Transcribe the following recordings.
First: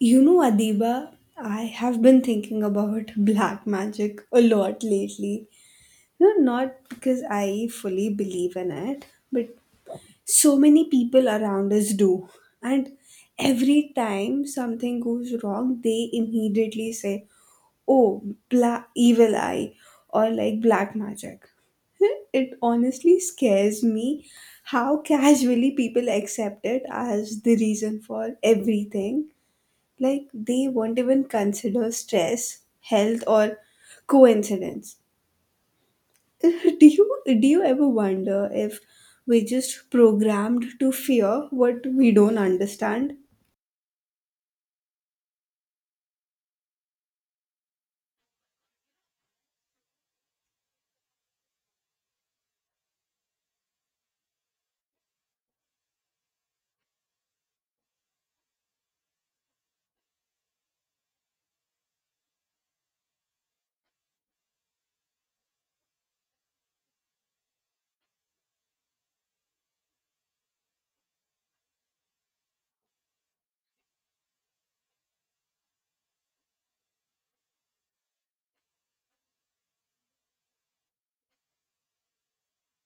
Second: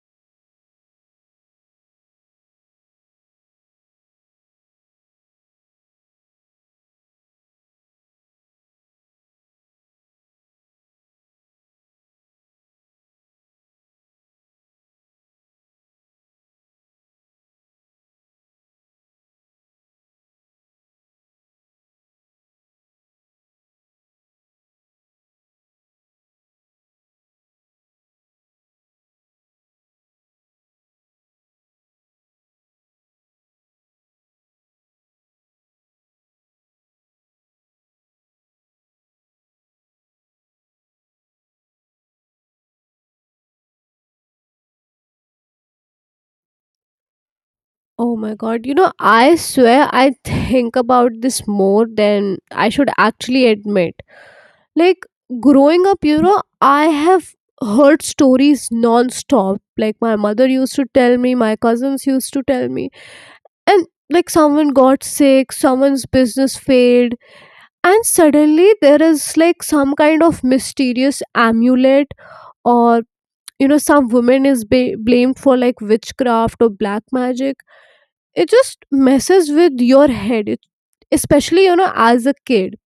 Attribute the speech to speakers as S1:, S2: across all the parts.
S1: You know, Adiba, I have been thinking about black magic a lot lately. You know, not because I fully believe in it, but so many people around us do. And every time something goes wrong, they immediately say, oh, black evil eye, or like black magic. It honestly scares me how casually people accept it as the reason for everything, like they won't even consider stress, health, or coincidence. Do you ever wonder if we're just programmed to fear what we don't understand?
S2: Oh my god, you know, I swear I think about this more than I should actually admit. Like, growing up, you know, I have heard stories non stop. Like, my mother used to tell me, my cousins used to tell me, and like, someone got sick, someone's business failed, and suddenly there is like some kind of mysterious amulet or you know some woman is blamed for like witchcraft or black magic. It just messes with your head, it, especially you know, as a kid.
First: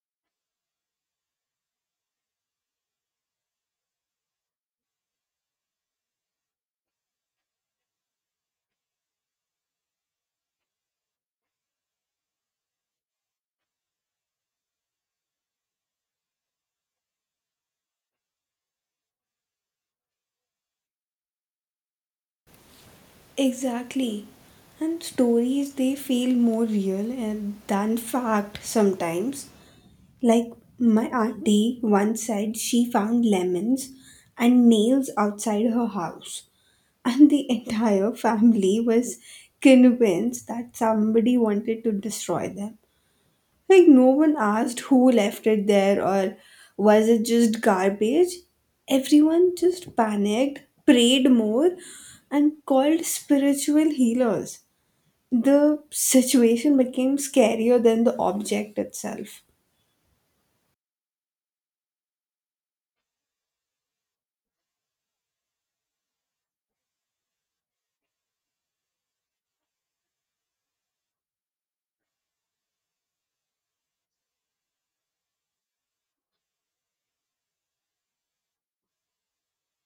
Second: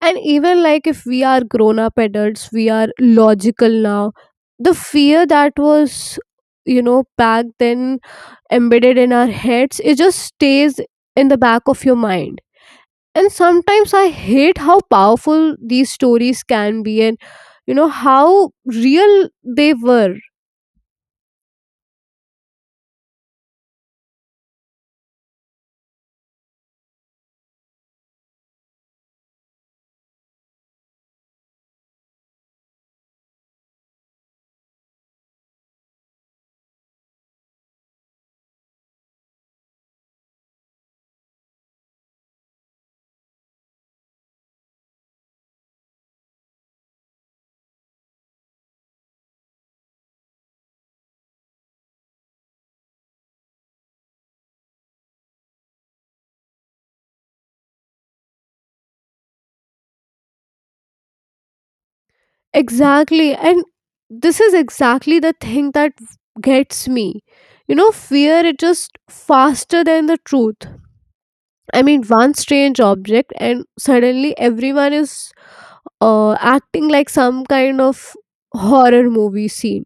S2: And even like if we are grown up adults, we are logical now, the fear that was, you know, back then embedded in our heads, it just stays in the back of your mind. And sometimes I hate how powerful these stories can be, and you know how real they were.
S1: Exactly. And stories, they feel more real and than fact sometimes. Like, my auntie once said, she found lemons and nails outside her house, and the entire family was convinced that somebody wanted to destroy them. Like, no one asked who left it there or was it just garbage. Everyone just panicked, prayed more, and called spiritual healers. The situation became scarier than the object itself.
S2: Exactly. And this is exactly the thing that gets me. You know, fear is just faster than the truth. I mean, one strange object, and suddenly everyone is acting like some kind of horror movie scene.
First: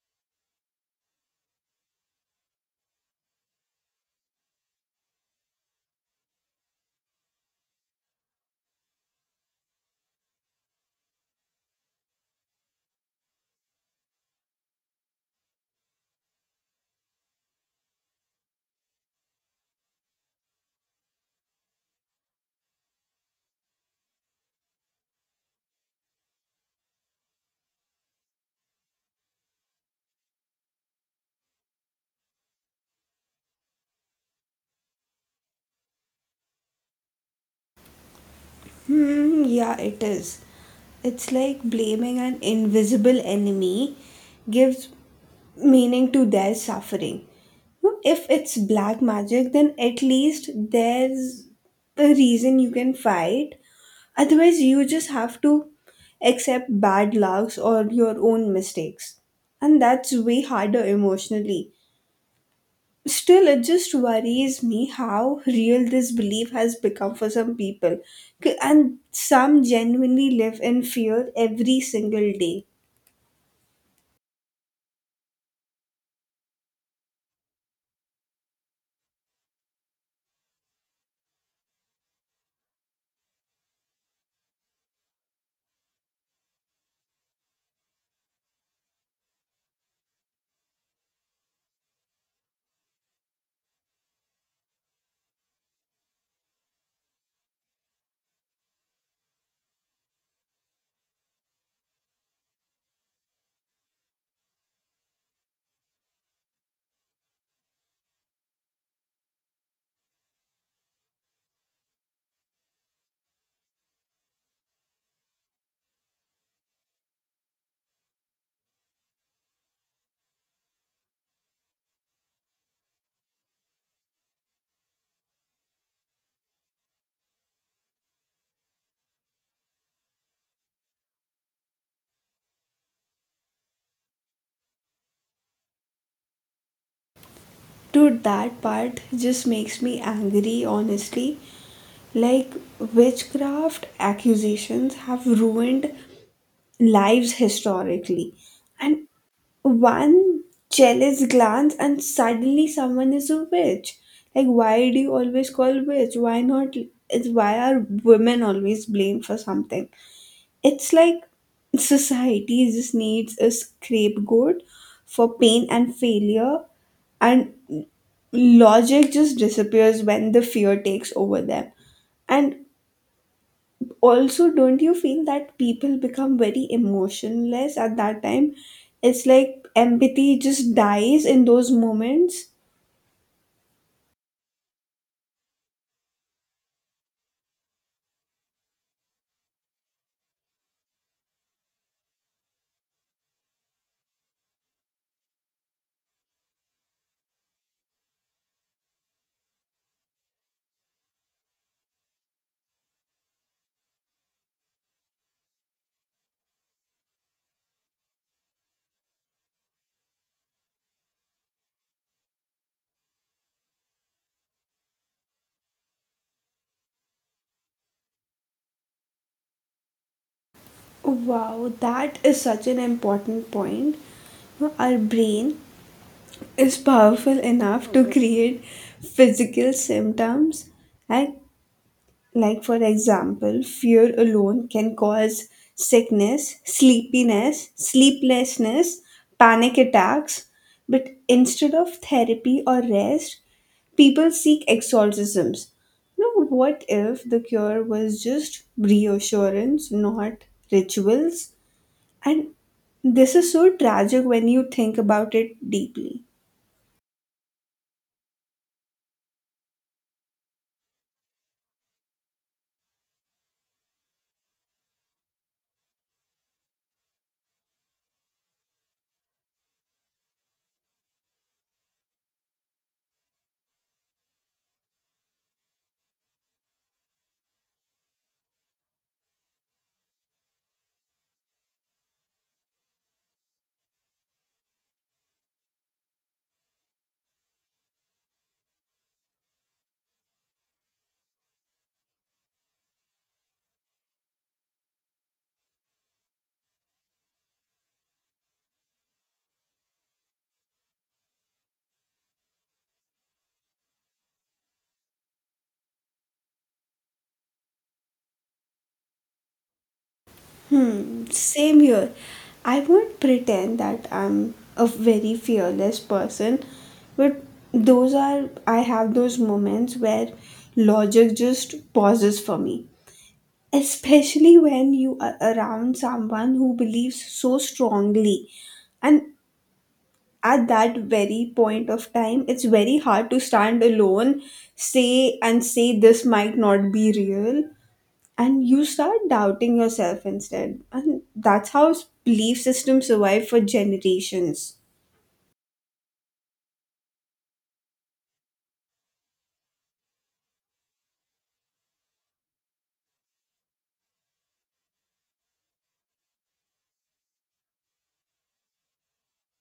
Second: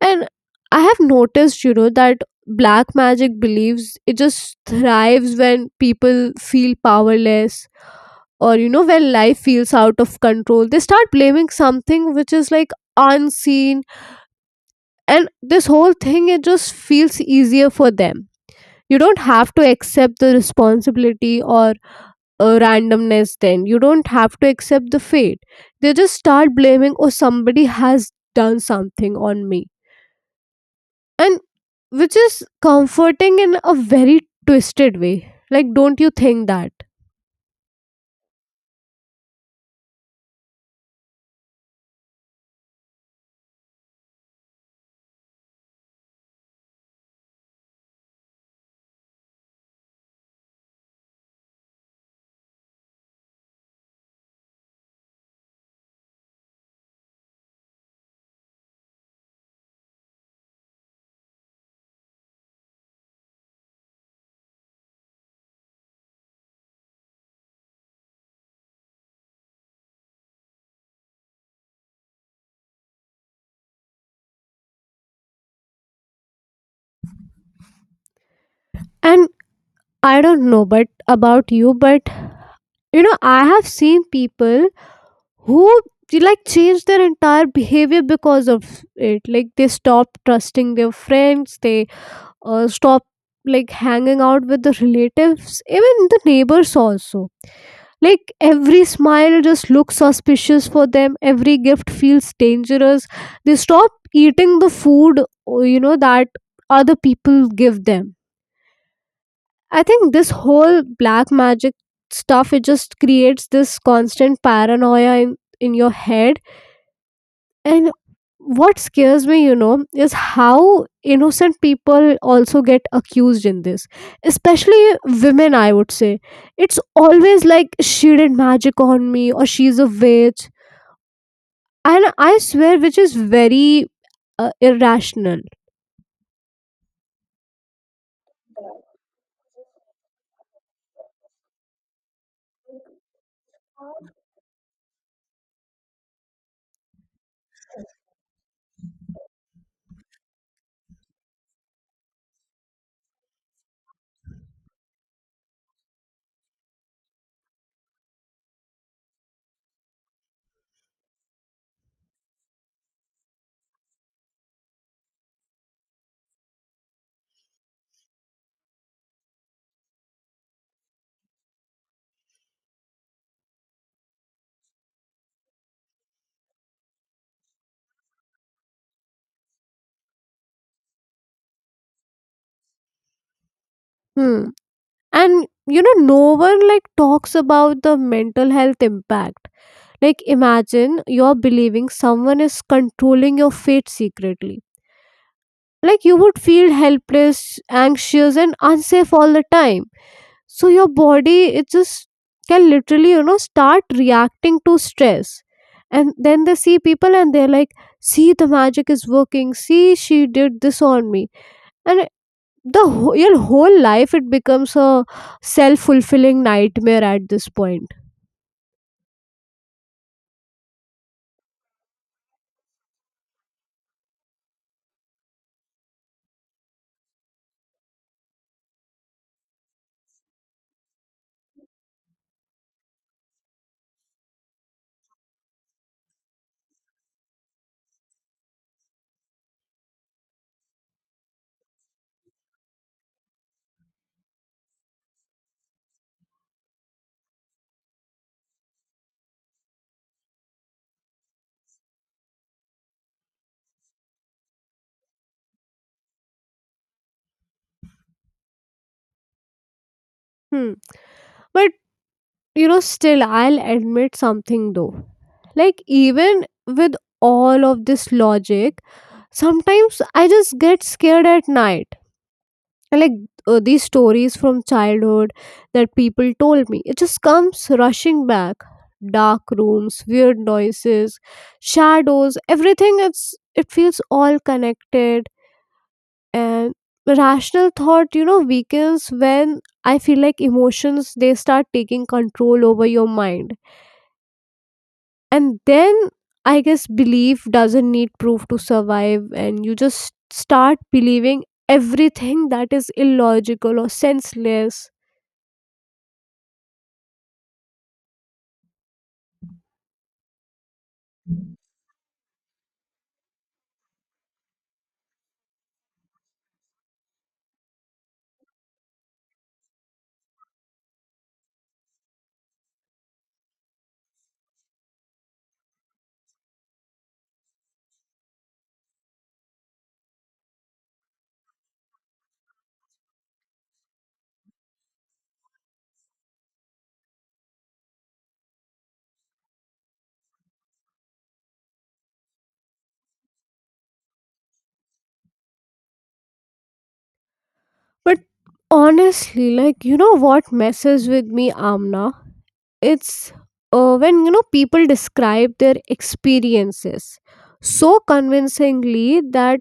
S2: And I have noticed, you know, that black magic believes it just thrives when people feel powerless or, you know, when life feels out of control. They start blaming something which is like unseen, and this whole thing it just feels easier for them. You don't have to accept the responsibility or randomness, then you don't have to accept the fate. They just start blaming, oh, somebody has done something on me. And which is comforting in a very twisted way, like don't you think that.
S1: Yeah, it is. It's like blaming an invisible enemy gives meaning to their suffering. No, if it's black magic, then at least there's a reason you can fight. Otherwise, you just have to accept bad lucks or your own mistakes. And that's way harder emotionally. Still, it just worries me how real this belief has become for some people. And some genuinely live in fear every single day.
S2: And I don't know but about you, but you know I have seen people who like changed their entire behavior because of it. Like they stopped trusting their friends, they stopped like hanging out with the relatives, even the neighbors also. Like every smile just looks suspicious for them, every gift feels dangerous. They stop eating the food, you know, that other people give them. I think this whole black magic stuff it just creates this constant paranoia in your head. And what scares me, you know, is how innocent people also get accused in this, especially women, I would say. It's always like, she did magic on me, or she's a witch. And I swear, which is very irrational.
S1: Dude, that part just makes me angry, honestly. Like, witchcraft accusations have ruined lives historically. And one jealous glance and suddenly someone is a witch. Like, why do you always call witch, why not, it's why are women always blamed for something? It's like society just needs a scapegoat for pain and failure. And logic just disappears when the fear takes over them. And also, don't you feel that people become very emotionless at that time? It's like empathy just dies in those moments.
S2: Hmm. And you know, no one like talks about the mental health impact. Like, imagine you're believing someone is controlling your fate secretly, like you would feel helpless, anxious and unsafe all the time. So your body it just can literally, you know, start reacting to stress. And then they see people and they're like, see, the magic is working, see, she did this on me. And the whole, your whole life it becomes a self-fulfilling nightmare at this point.
S1: Wow, that is such an important point. Our brain is powerful enough to create physical symptoms, and like for example, fear alone can cause sickness, sleepiness, sleeplessness, panic attacks, but instead of therapy or rest, people seek exorcisms. You know, what if the cure was just reassurance, not rituals? And this is so tragic when you think about it deeply.
S2: Hmm. But you know, still I'll admit something though. Like, even with all of this logic, sometimes I just get scared at night. And, like, these stories from childhood that people told me, it just comes rushing back. Dark rooms, weird noises, shadows, everything it's, it feels all connected. And rational thought, you know, weakens when I feel like emotions they start taking control over your mind. And then I guess belief doesn't need proof to survive, and you just start believing everything that is illogical or senseless.
S1: Same here. I won't pretend that I'm a very fearless person, but I have those moments where logic just pauses for me. Especially when you are around someone who believes so strongly, and at that very point of time, it's very hard to stand alone, say this might not be real, and you start doubting yourself instead. And that's how belief systems survive for generations.
S2: But honestly, like, you know what messes with me, Amna? It's when you know people describe their experiences so convincingly that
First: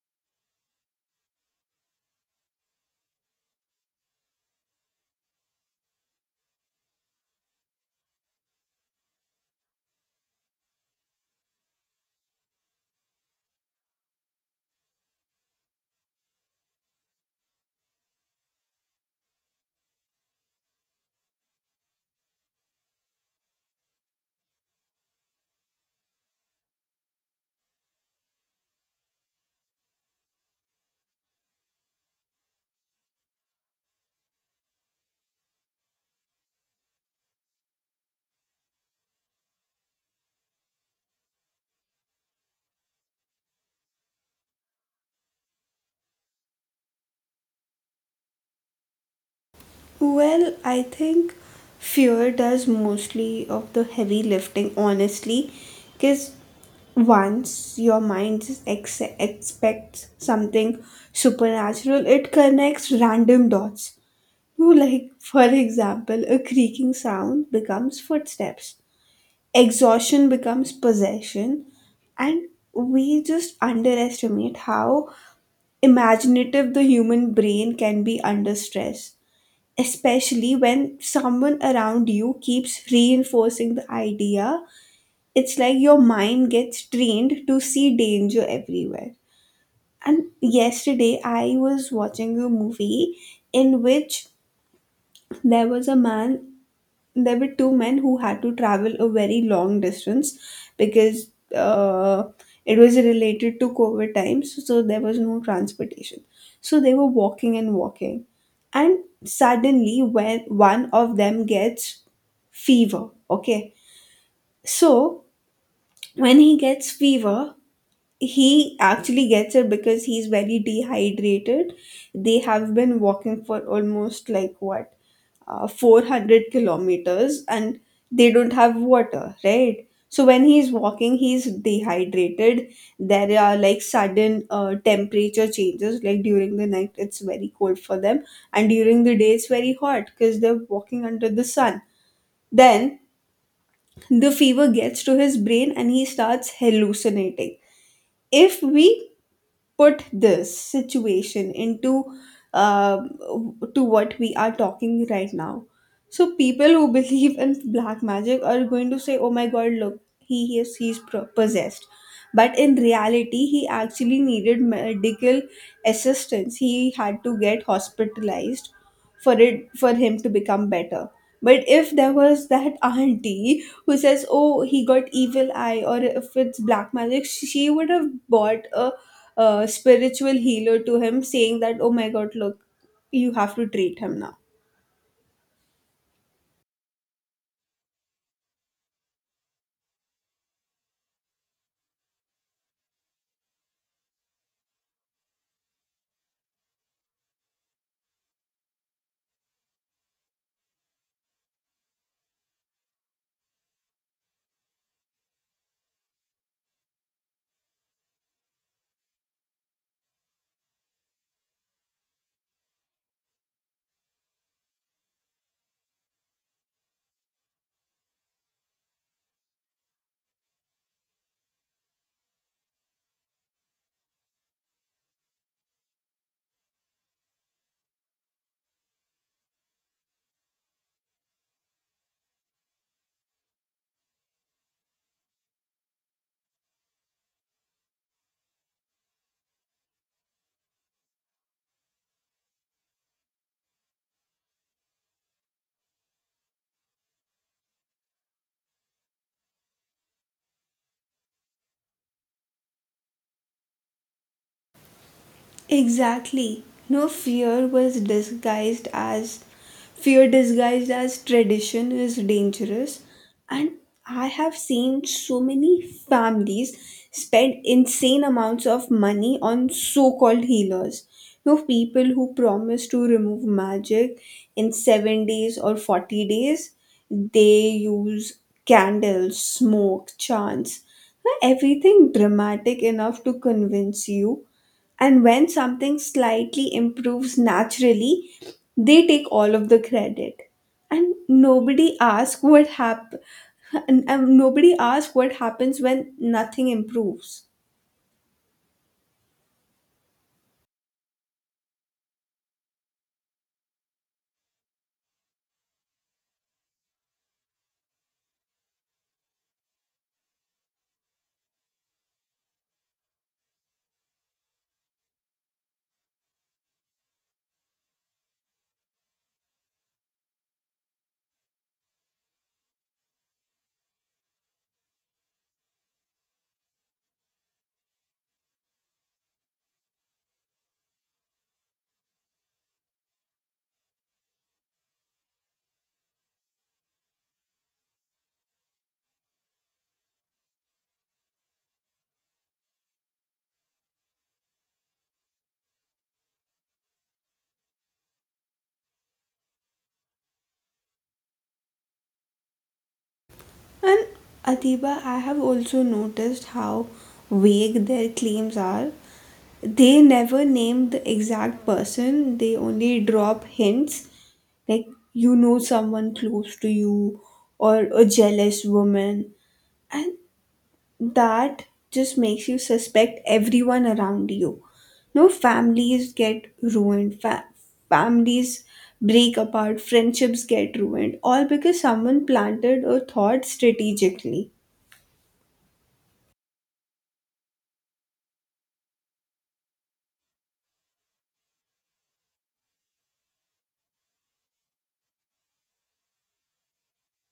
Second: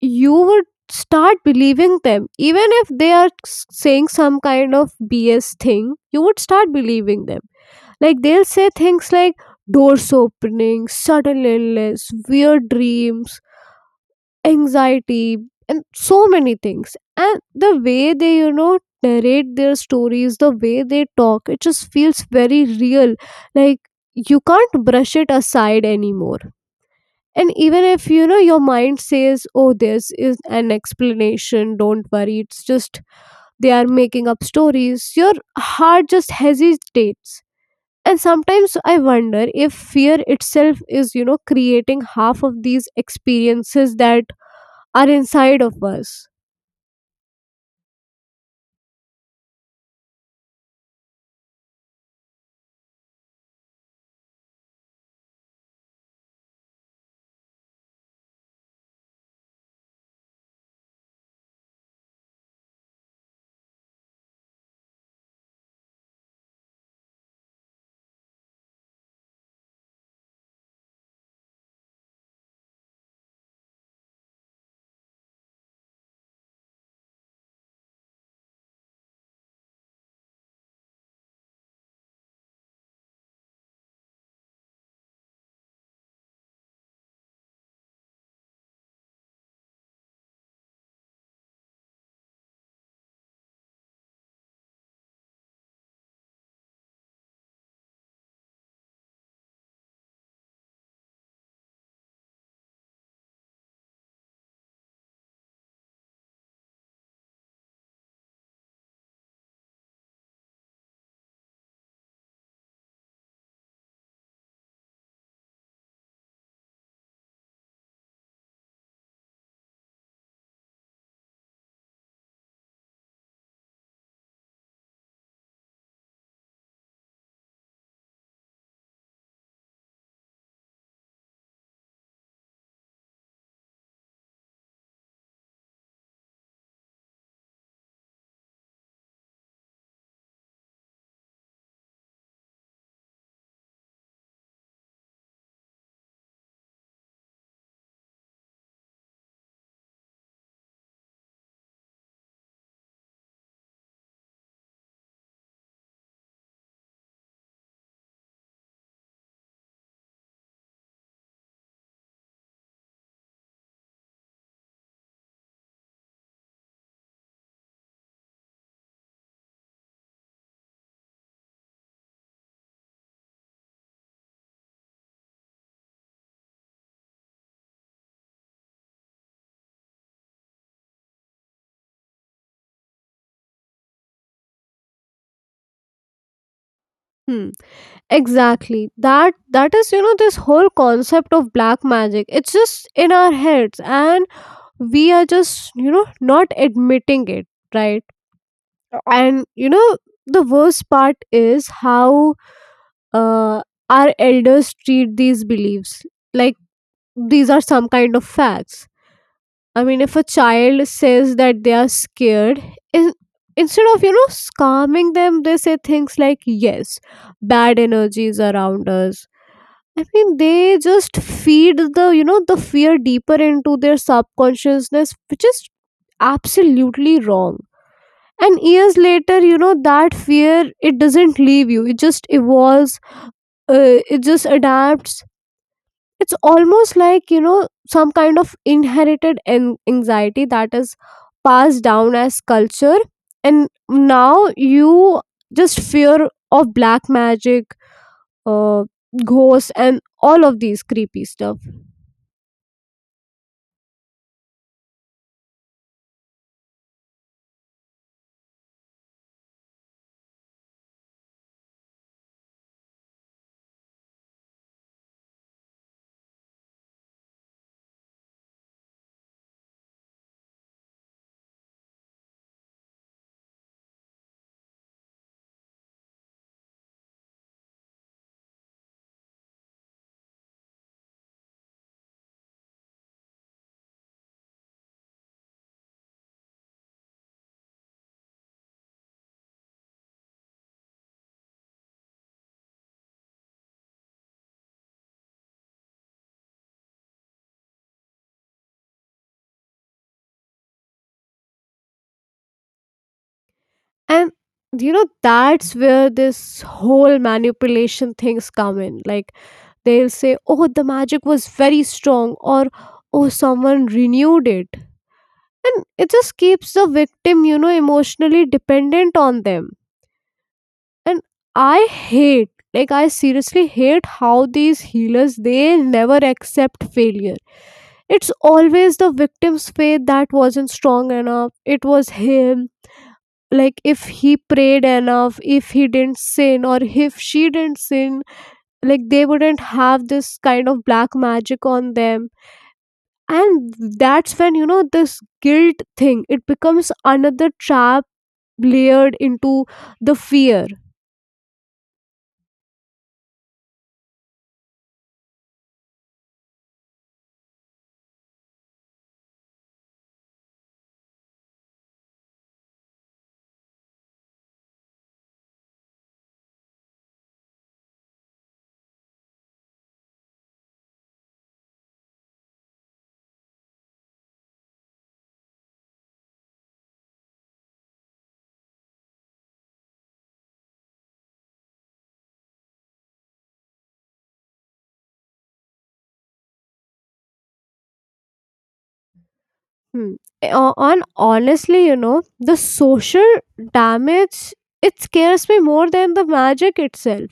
S2: you would start believing them, even if they are saying some kind of BS thing, you would start believing them. Like they'll say things like, doors opening, sudden illness, weird dreams, anxiety, and so many things. And the way they, you know, narrate their stories, the way they talk, it just feels very real. Like, you can't brush it aside anymore. And even if you know your mind says, oh, this is an explanation, don't worry, it's just they are making up stories, your heart just hesitates. And sometimes I wonder if fear itself is, you know, creating half of these experiences that are inside of us.
S1: Well, I think fear does mostly of the heavy lifting, honestly, because once your mind just expects something supernatural, it connects random dots. You like, for example, a creaking sound becomes footsteps, exhaustion becomes possession, and we just underestimate how imaginative the human brain can be under stress, especially when someone around you keeps reinforcing the idea. It's like your mind gets trained to see danger everywhere. And yesterday I was watching a movie in which there was a man, there were two men who had to travel a very long distance, because uh, it was related to COVID times, so there was no transportation. So they were walking and walking, and suddenly, when one of them gets fever, okay, so when he gets fever, he actually gets it because he's very dehydrated. They have been walking for almost like what, 400 kilometers, and they don't have water, right? So when he's walking, he's dehydrated. There are like sudden temperature changes, like during the night, it's very cold for them, and during the day, it's very hot because they're walking under the sun. Then the fever gets to his brain and he starts hallucinating. If we put this situation into uh, to what we are talking right now, so people who believe in black magic are going to say, oh my god, look, he is he's possessed, but in reality he actually needed medical assistance. He had to get hospitalized for it, for him to become better. But if there was that auntie who says, oh, he got evil eye, or if it's black magic, she would have bought a spiritual healer to him saying that, oh my god, look, you have to treat him now.
S2: Hmm, exactly. That is, you know, this whole concept of black magic, it's just in our heads, and we are just, you know, not admitting it, right? And you know, the worst part is how uh, our elders treat these beliefs like these are some kind of facts. I mean, if a child says that they are scared, in, instead of, you know, calming them, they say things like, yes, bad energy is around us. I mean, they just feed the, you know, the fear deeper into their subconsciousness, which is absolutely wrong. And years later, you know, that fear, it doesn't leave you. It just evolves, it just adapts. It's almost like, you know, some kind of inherited anxiety that is passed down as culture. And now you just fear of black magic, uh, ghosts and all of these creepy stuff.
S1: Exactly. No fear was disguised as Fear disguised as tradition is dangerous. And I have seen so many families spend insane amounts of money on so-called healers. No, people who promise to remove magic in 7 days or 40 days, they use candles, smoke, chants, no, everything dramatic enough to convince you. And when something slightly improves naturally, they take all of the credit. And nobody asks what happens when nothing improves.
S2: And you know, that's where this whole manipulation things come in. Like they'll say, oh, the magic was very strong, or, oh, someone renewed it. And it just keeps the victim, you know, emotionally dependent on them. And I hate, like, I seriously hate how these healers they never accept failure. It's always the victim's faith that wasn't strong enough. It was him, like if he prayed enough, if he didn't sin, or if she didn't sin, like they wouldn't have this kind of black magic on them. And that's when, you know, this guilt thing it becomes another trap layered into the fear.
S1: And Atiba, I have also noticed how vague their claims are. They never name the exact person, they only drop hints, like, you know, someone close to you or a jealous woman. And that just makes you suspect everyone around you. No, families get ruined, families break apart, friendships get ruined, all because someone planted a thought strategically.
S2: Hmm. And honestly, you know, the social damage, it scares me more than the magic itself.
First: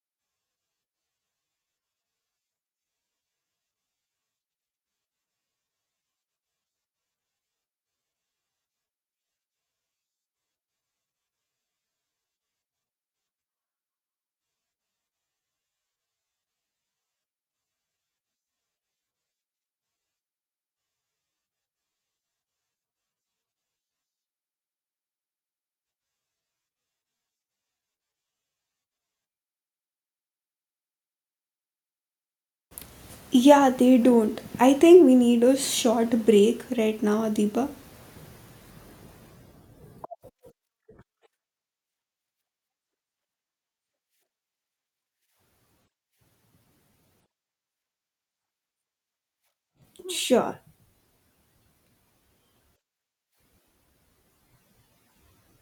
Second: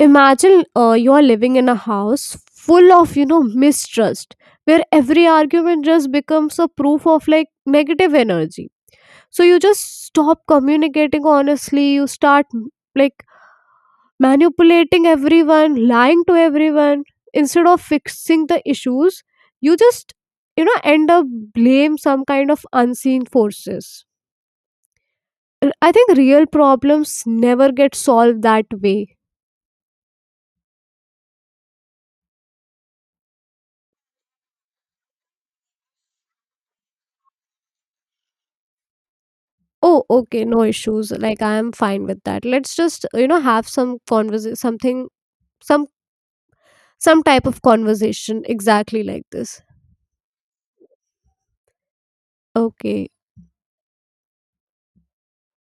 S2: Imagine you're living in a house full of, you know, mistrust, where every argument just becomes a proof of like negative energy. So you just stop communicating honestly, you start like manipulating everyone, lying to everyone. Instead of fixing the issues, you just, you know, end up blame some kind of unseen forces. And I think real problems never get solved that way.
S1: Yeah, they don't. I think we need a short break right now, Adiba.
S2: Oh, okay, no issues. Like, I am fine with that. Let's just, you know, have some conversation, something, some some type of conversation exactly like this.
S1: Sure.
S2: Okay.